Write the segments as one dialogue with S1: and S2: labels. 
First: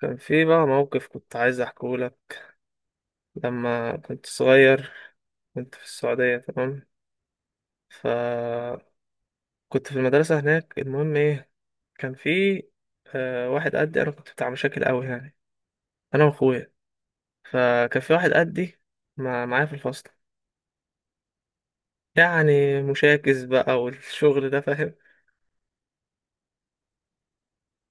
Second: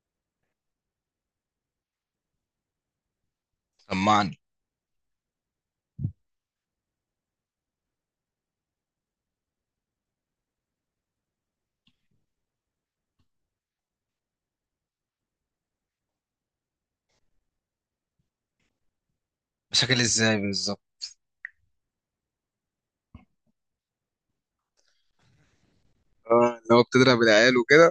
S1: كان في بقى موقف كنت عايز احكيه لك لما كنت
S2: طمعني.
S1: صغير. كنت في السعودية، تمام؟ فكنت في المدرسة هناك. المهم ايه، كان في واحد قدي، انا كنت بتاع مشاكل قوي يعني، انا واخويا. فكان في واحد قدي معايا في
S2: مشاكل
S1: الفصل.
S2: ازاي بالظبط؟
S1: يعني مشاكس بقى والشغل ده، فاهم؟
S2: اه، اللي هو بتضرب العيال وكده.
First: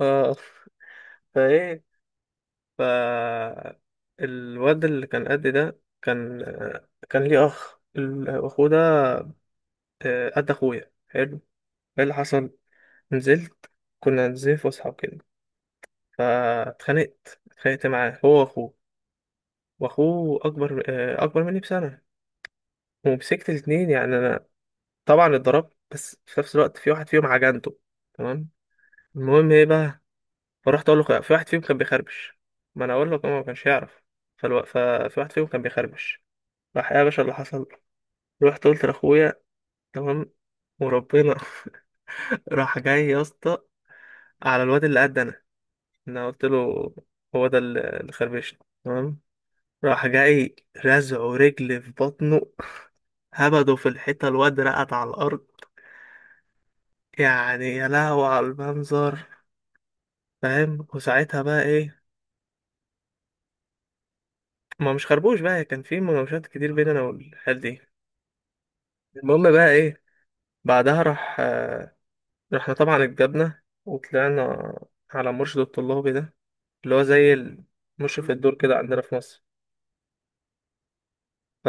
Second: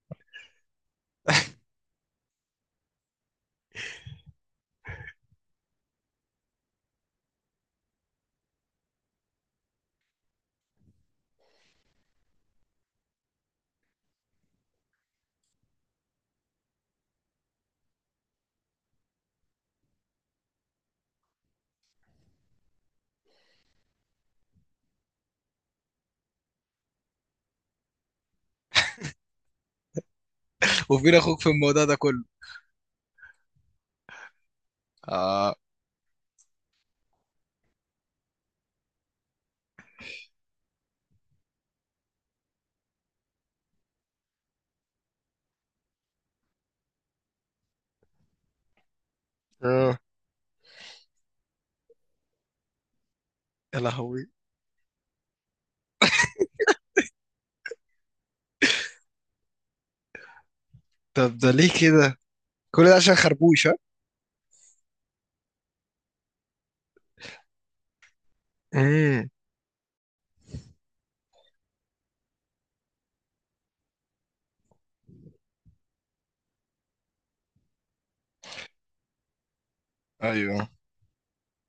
S1: اه. فايه؟ ف الواد اللي كان قدي ده كان، ليه اخ. الاخو ده قد اخويا، حلو. ايه اللي حصل، نزلت. كنا نازلين فسحه وكده، فاتخانقت معاه، هو واخوه. واخوه اكبر، اكبر مني بسنه. ومسكت الاتنين يعني انا، طبعا اتضربت، بس في نفس الوقت في واحد فيهم عجنته، تمام. المهم ايه بقى، فرحت اقول
S2: وفين
S1: له في
S2: اخوك
S1: واحد
S2: في
S1: فيهم كان
S2: الموضوع ده كله؟
S1: بيخربش. ما انا اقول لك هو ما كانش يعرف. ففي واحد فيهم
S2: اه.
S1: كان بيخربش. راح، إيه يا باشا اللي حصل. رحت قلت لاخويا، تمام، وربنا. راح جاي يا اسطى على الواد اللي قد انا. انا قلت له هو ده الخربشة، تمام.
S2: اه.
S1: راح جاي، رزعه رجل في بطنه، هبده
S2: يا
S1: في الحيطة،
S2: لهوي.
S1: الواد رقد على الأرض. يعني يا لهوي على المنظر، فاهم.
S2: طب
S1: وساعتها
S2: ده
S1: بقى
S2: ليه
S1: ايه،
S2: كده؟ كل ده عشان خربوش؟ ها.
S1: ما مش خربوش بقى، كان في مناوشات كتير بين انا والحال دي.
S2: امم
S1: المهم بقى ايه، بعدها راح، رحنا طبعا، اتجبنا وطلعنا على المرشد الطلابي ده، اللي هو زي مشرف الدور كده عندنا في مصر.
S2: ايوه.
S1: ف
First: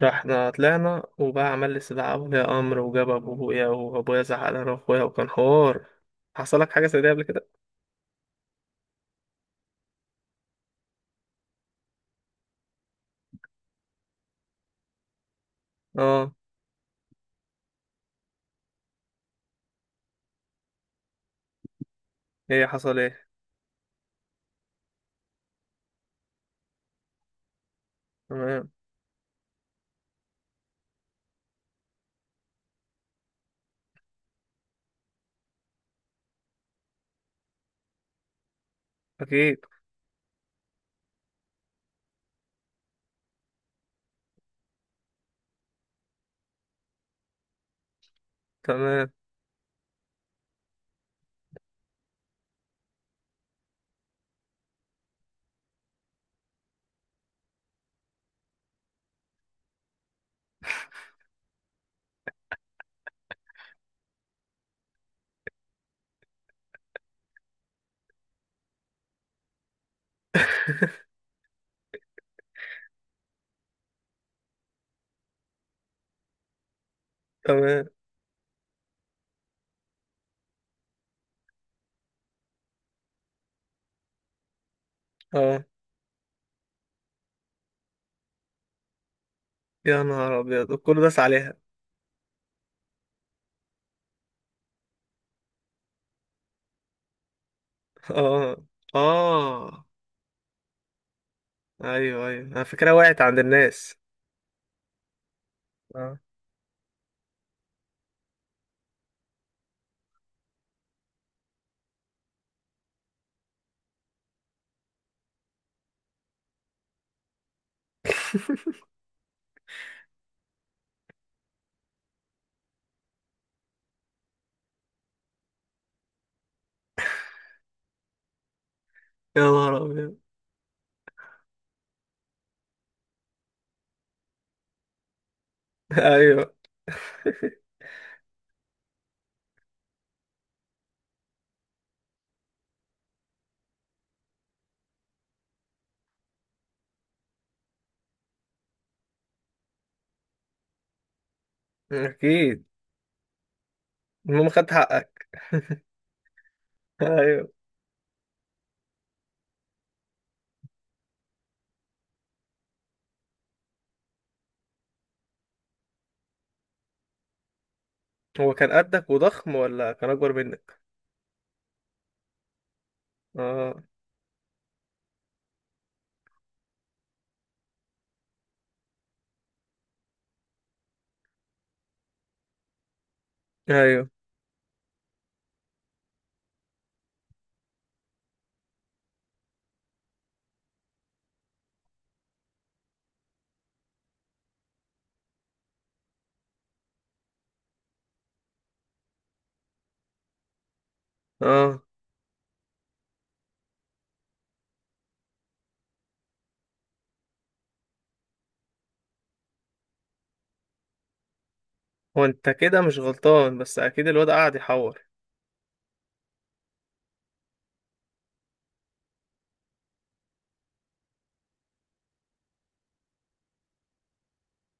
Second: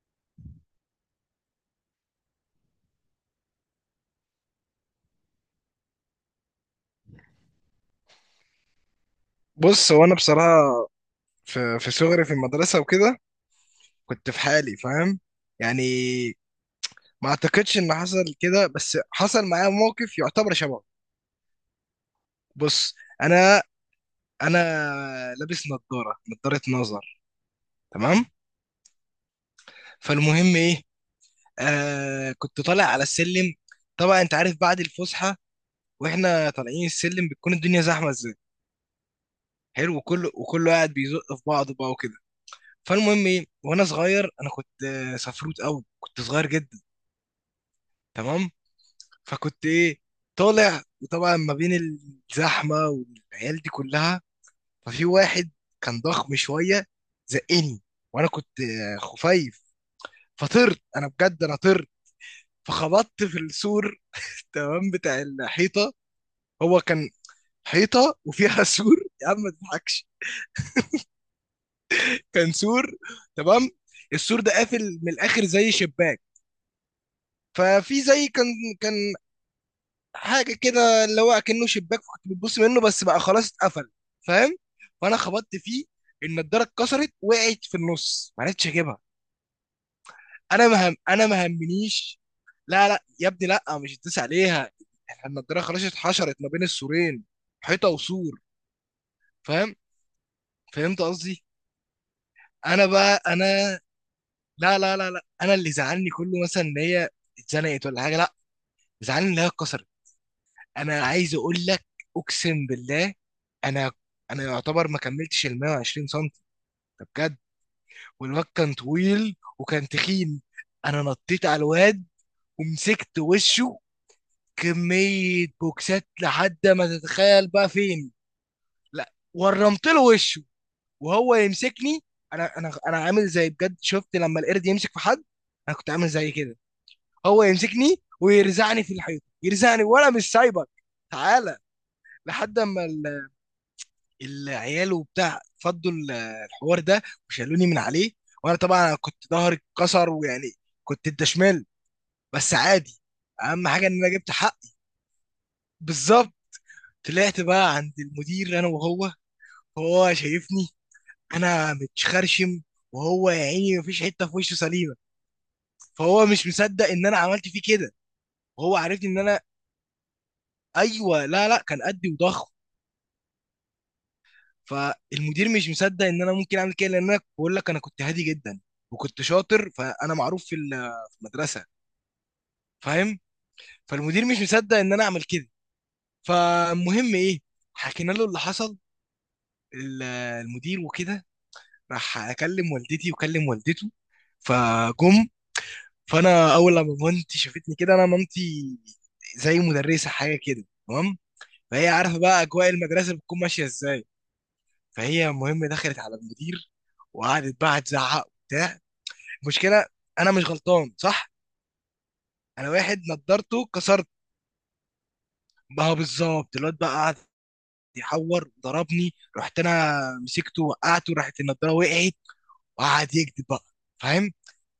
S1: ده احنا طلعنا وبقى عمل لي استدعاء ولي امر، وجاب ابويا، وابويا زعق لنا واخويا، وكان حوار. حصل لك حاجه زي دي قبل كده؟
S2: بص، هو انا بصراحه في صغري في المدرسه وكده كنت في حالي، فاهم؟
S1: اه.
S2: يعني ما اعتقدش ان حصل كده، بس حصل معايا موقف يعتبر شبهه.
S1: ايه
S2: بص،
S1: حصل ايه.
S2: انا انا لابس نظاره نظر، تمام؟
S1: تمام.
S2: فالمهم ايه، كنت طالع على السلم. طبعا انت عارف بعد الفسحه واحنا طالعين السلم بتكون الدنيا زحمه ازاي.
S1: اكيد.
S2: حلو، وكله قاعد بيزق في بعضه بقى وكده. فالمهم ايه، وانا صغير انا كنت سفروت قوي، كنت صغير جدا، تمام؟
S1: تمام،
S2: فكنت ايه، طالع، وطبعا ما بين الزحمه والعيال دي كلها ففي واحد كان ضخم شويه زقني، وانا كنت خفيف، فطرت انا بجد، انا طرت، فخبطت في السور تمام، بتاع الحيطه. هو كان حيطه وفيها سور. يا عم ما تضحكش، كان سور، تمام. السور ده قافل من الاخر زي شباك.
S1: تمام.
S2: ففي زي كان حاجه كده اللي هو اكنه شباك كنت بتبص منه بس بقى خلاص اتقفل، فاهم؟ فانا خبطت
S1: اه.
S2: فيه، النضاره اتكسرت، وقعت في النص، ما عرفتش اجيبها.
S1: يا نهار
S2: انا
S1: ابيض،
S2: مهم،
S1: كله داس
S2: انا ما
S1: عليها.
S2: همنيش. لا لا يا ابني، لا، مش هتدوس عليها، احنا النضاره خلاص اتحشرت ما بين السورين، حيطه وسور،
S1: اه. اه.
S2: فاهم؟ فهمت قصدي؟
S1: ايوه ايوه، انا
S2: انا
S1: فكرة وقعت
S2: بقى
S1: عند
S2: انا
S1: الناس.
S2: لا لا لا لا، انا اللي زعلني
S1: اه.
S2: كله مثلا ان هي اتزنقت ولا حاجه، لا، زعلني ان هي اتكسرت. انا عايز اقول لك، اقسم بالله، انا انا يعتبر ما كملتش ال 120 سم، ده بجد، والواد كان طويل وكان تخين. انا نطيت على الواد ومسكت وشه كميه بوكسات لحد ما تتخيل بقى فين. لا،
S1: يا نهار
S2: ورمت له
S1: ابيض.
S2: وشه وهو يمسكني. انا عامل زي، بجد شفت لما القرد يمسك في حد، انا كنت عامل زي
S1: ايوه.
S2: كده. هو يمسكني ويرزعني في الحيط، يرزعني وانا مش سايبك، تعالى. لحد اما العيال وبتاع فضوا الحوار ده وشالوني من عليه. وانا طبعا كنت ظهري اتكسر، ويعني كنت انت شمال، بس
S1: اكيد.
S2: عادي، اهم حاجه ان انا جبت
S1: المهم
S2: حقي.
S1: خدت حقك.
S2: بالظبط. طلعت
S1: ايوه.
S2: بقى عند المدير انا وهو، هو شايفني انا متخرشم، وهو يا عيني مفيش حته في وشه سليمه، فهو مش مصدق ان انا عملت فيه كده
S1: هو كان
S2: وهو عارفني
S1: قدك
S2: ان انا،
S1: وضخم ولا كان اكبر منك؟
S2: ايوه، لا لا كان قدي وضخم.
S1: اه.
S2: فالمدير مش مصدق ان انا ممكن اعمل كده، لان انا بقول لك انا كنت هادي جدا وكنت شاطر، فانا معروف في في المدرسه، فاهم؟
S1: ايوه.
S2: فالمدير مش مصدق ان انا اعمل كده. فالمهم ايه، حكينا له اللي حصل ال- المدير وكده. راح اكلم والدتي وكلم والدته، فجم. فانا اول لما مامتي شافتني كده، انا مامتي زي مدرسه حاجه كده، تمام؟
S1: اه.
S2: فهي عارفه بقى اجواء المدرسه بتكون ماشيه ازاي. فهي المهم دخلت على المدير وقعدت بقى تزعق وبتاع. المشكله انا مش غلطان، صح؟
S1: هو انت
S2: انا
S1: كده مش
S2: واحد
S1: غلطان،
S2: نضارته
S1: بس اكيد
S2: كسرت،
S1: الواد قاعد يحور.
S2: ما هو بالظبط، الواد بقى قعد يحور، ضربني، رحت انا مسكته وقعته، راحت النضاره وقعت، وقعد يكذب بقى، فاهم؟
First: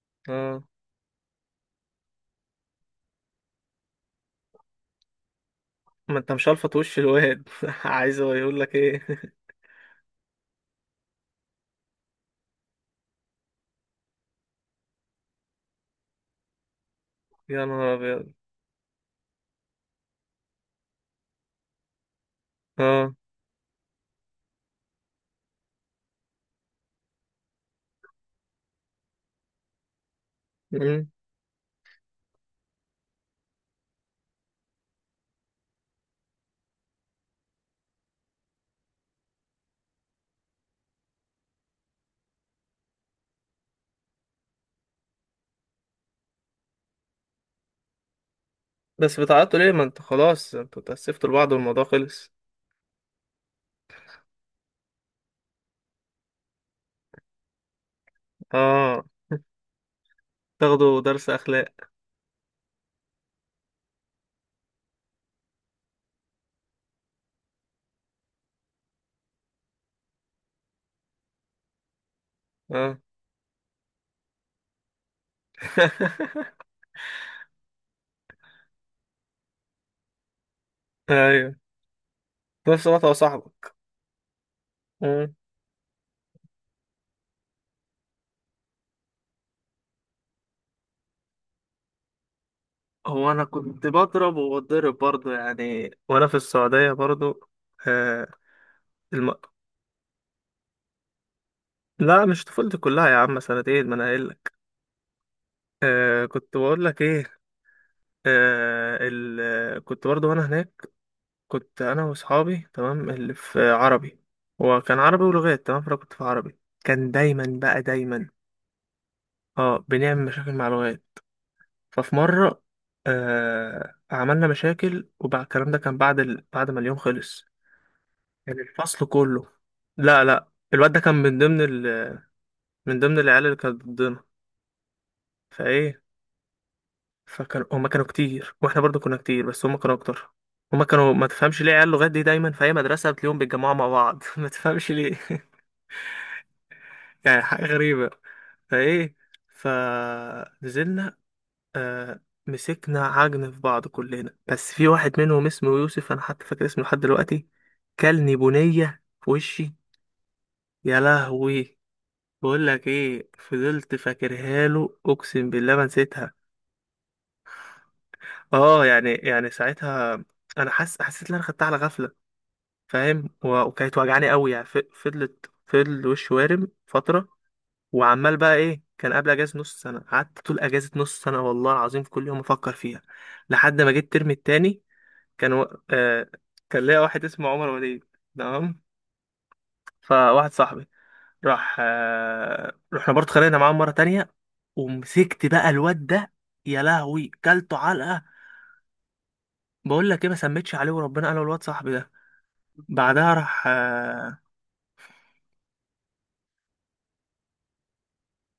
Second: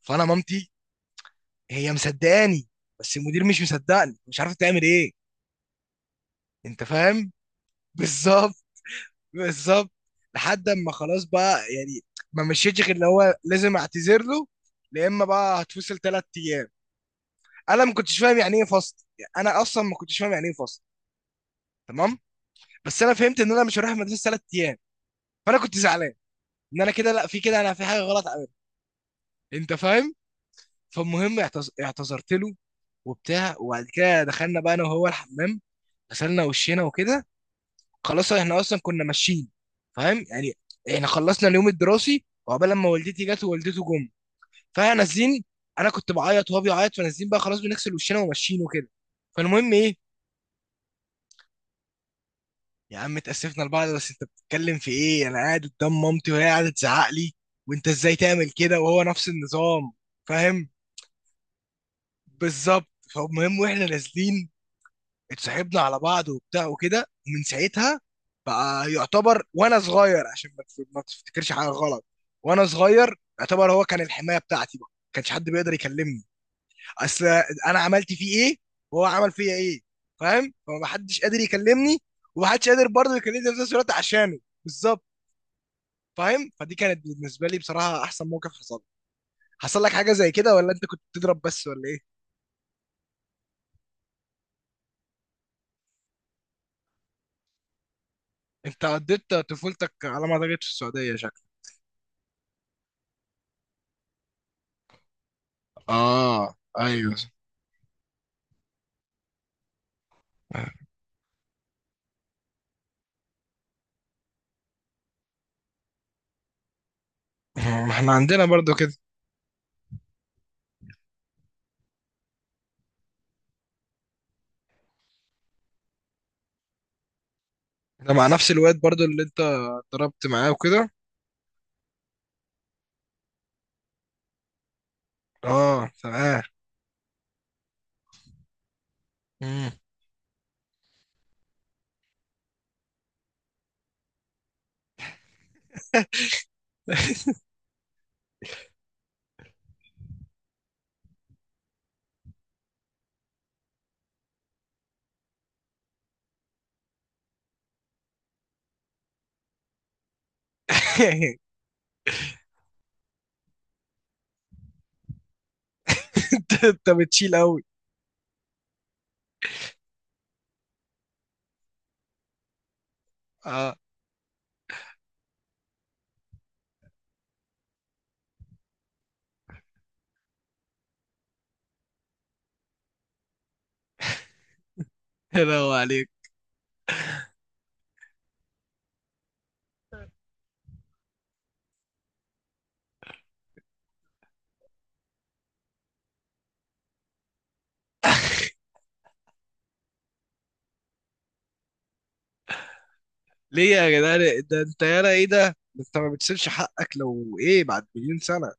S2: فانا
S1: اه.
S2: مامتي هي مصدقاني بس المدير مش مصدقني، مش عارفه تعمل ايه.
S1: ما انت مش هلفط
S2: انت
S1: وش
S2: فاهم؟
S1: الواد عايز هو
S2: بالظبط،
S1: يقول لك ايه؟
S2: بالظبط. لحد اما خلاص بقى يعني، ما مشيتش غير اللي هو لازم اعتذر له يا اما بقى هتفصل ثلاث ايام.
S1: يا
S2: انا
S1: نهار
S2: ما كنتش
S1: ابيض.
S2: فاهم يعني ايه فصل، يعني انا اصلا ما كنتش فاهم يعني ايه فصل، تمام؟ بس
S1: اه.
S2: انا فهمت ان انا مش هروح المدرسه ثلاث ايام، فانا كنت زعلان ان انا كده، لا، في كده انا في حاجه غلط عملها، انت فاهم؟
S1: مم.
S2: فالمهم اعتذرت له وبتاع، وبعد كده دخلنا بقى انا وهو الحمام، غسلنا وشينا وكده، خلاص احنا اصلا كنا ماشيين، فاهم يعني. احنا خلصنا اليوم الدراسي وعقبال لما والدتي جت ووالدته جم، فاحنا نازلين، انا كنت بعيط وهو بيعيط، فنازلين بقى خلاص بنغسل وشنا وماشيين وكده.
S1: بس بتعيطوا ليه،
S2: فالمهم
S1: ما
S2: ايه،
S1: انت خلاص انتوا اتأسفتوا لبعض والموضوع خلص.
S2: يا عم اتأسفنا لبعض، بس انت بتتكلم في ايه، انا قاعد قدام مامتي وهي قاعدة تزعق لي، وانت ازاي تعمل كده،
S1: اه.
S2: وهو نفس النظام، فاهم؟
S1: تاخدوا درس اخلاق.
S2: بالظبط. فالمهم واحنا نازلين اتصاحبنا على بعض وبتاع وكده، ومن ساعتها بقى يعتبر، وانا صغير، عشان ما ما تفتكرش حاجة غلط، وانا
S1: اه.
S2: صغير يعتبر هو كان الحماية بتاعتي بقى، ما كانش حد بيقدر يكلمني. اصل انا عملت فيه ايه، وهو عمل فيا ايه، فاهم؟ فمحدش قادر
S1: ايوه.
S2: يكلمني، ومحدش
S1: في نفس
S2: قادر
S1: الوقت هو
S2: برضه يكلمني في نفس
S1: صاحبك.
S2: الوقت عشانه. بالظبط.
S1: مم.
S2: فاهم، فدي كانت بالنسبه لي بصراحه احسن موقف حصل لي. حصل لك حاجه زي كده، ولا انت كنت بتضرب بس، ولا ايه؟
S1: هو انا كنت بضرب، وبضرب برضه يعني، وانا في السعوديه برضه. آه.
S2: انت
S1: الم...
S2: قضيت طفولتك على ما اعتقد في السعوديه، شكلك.
S1: لا، مش طفولتي كلها يا عم، سنتين ما انا قايل لك. كنت
S2: اه.
S1: بقول لك
S2: ايوه.
S1: ايه. كنت برضو وانا هناك. كنت انا واصحابي، تمام، اللي في عربي. هو كان عربي ولغات، تمام، فانا كنت في عربي. كان دايما بقى
S2: ما احنا
S1: دايما.
S2: عندنا برضو كده.
S1: اه، بنعمل مشاكل مع لغات. ففي مره، عملنا مشاكل. وبعد الكلام ده كان بعد بعد ما اليوم خلص.
S2: ده مع نفس
S1: كان
S2: الواد برضو
S1: الفصل
S2: اللي انت
S1: كله. لا
S2: ضربت
S1: لا،
S2: معاه وكده؟
S1: الواد ده كان من ضمن من ضمن العيال اللي كانت ضدنا.
S2: اه
S1: فايه؟
S2: تمام.
S1: فكانوا، هما كانوا كتير واحنا برضو كنا كتير، بس
S2: مم.
S1: هما كانوا اكتر. هما كانوا، ما تفهمش ليه عيال لغات دي دايما في اي مدرسه بتلاقيهم بيتجمعوا مع بعض ما تفهمش ليه يعني حاجه غريبه. فايه؟ فنزلنا، آه مسكنا عجن في بعض كلنا، بس في واحد منهم اسمه يوسف، انا حتى فاكر اسمه لحد دلوقتي. كلني بنيه في وشي، يا لهوي. بقول لك ايه، فضلت فاكرها له، اقسم بالله ما نسيتها.
S2: انت بتشيل قوي.
S1: اه، يعني ساعتها انا حاسس، حسيت ان انا خدتها على غفله، فاهم،
S2: اه.
S1: وكانت وجعاني قوي يعني، فضلت فضل وشي وارم فتره. وعمال بقى ايه، كان قبل اجازه نص سنه. قعدت طول اجازه نص سنه، والله العظيم في كل يوم افكر فيها، لحد ما جيت الترم التاني. كان
S2: حلو
S1: و...
S2: عليك.
S1: آه... كان ليا واحد اسمه عمر وليد، تمام. فواحد صاحبي، رحنا برضه، خلينا معاه مره تانية. ومسكت بقى الواد ده، يا لهوي، كلته علقه. بقول لك ايه، ما سميتش عليه وربنا، انا والواد صاحبي ده. بعدها راح،
S2: ليه يا جدعان، ده انت يالا ايه ده، ده انت ما بتسيبش حقك لو ايه بعد مليون سنه.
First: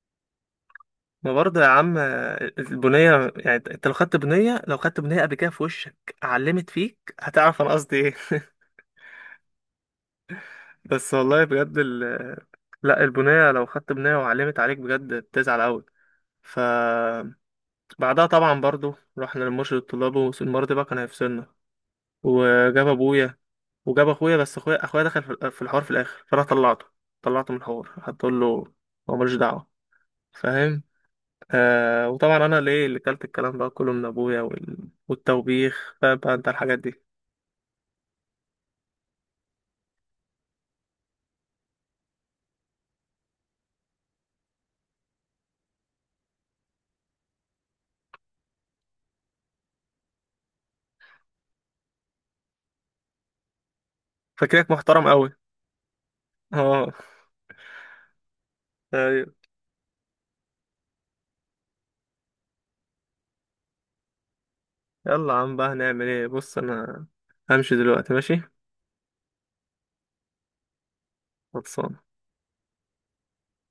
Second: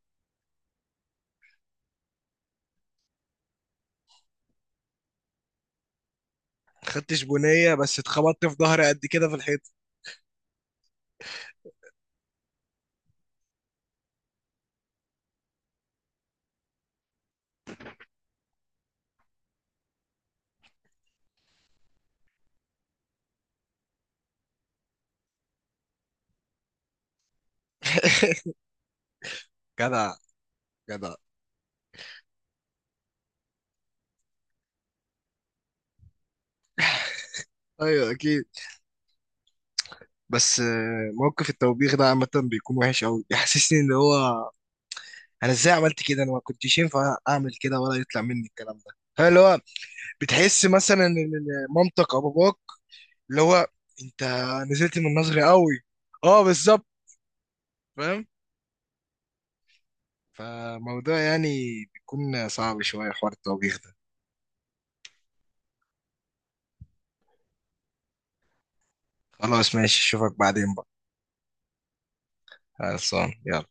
S1: ما برضه يا عم، البنية يعني، انت لو خدت بنية، لو خدت بنية قبل كده في وشك علمت
S2: ما
S1: فيك
S2: خدتش
S1: هتعرف انا
S2: بنيه،
S1: قصدي
S2: بس
S1: ايه.
S2: اتخبطت في ظهري قد كده في الحيط.
S1: بس والله بجد، لا، البنية لو خدت بنية وعلمت عليك بجد بتزعل قوي. فبعدها طبعا برضو رحنا لمرشد الطلاب، والمرة دي بقى كان هيفصلنا. وجاب ابويا، وجاب اخويا، بس اخويا دخل في في الحوار في الاخر، فانا طلعته. طلعته من الحوار، هتقول له هو ملوش دعوة،
S2: جدع.
S1: فاهم.
S2: جدع.
S1: وطبعا انا ليه اللي كلت الكلام ده كله من ابويا والتوبيخ. فاهم بقى انت الحاجات دي؟
S2: ايوه اكيد، بس موقف التوبيخ ده عامه بيكون وحش قوي، يحسسني ان هو انا ازاي عملت كده، انا ما كنتش ينفع اعمل كده ولا يطلع مني الكلام ده. هل اللي هو بتحس مثلا ان إن مامتك او باباك اللي هو انت
S1: فاكرك
S2: نزلت
S1: محترم
S2: من
S1: قوي.
S2: نظري قوي؟ اه بالظبط.
S1: اه.
S2: فاهم.
S1: ايوه.
S2: فموضوع يعني بيكون صعب شويه حوار التوبيخ ده.
S1: يلا يا عم بقى، هنعمل ايه. بص انا همشي دلوقتي، ماشي.
S2: خلاص ماشي، اشوفك بعدين بقى.
S1: خلصان.
S2: خلصان، يلا.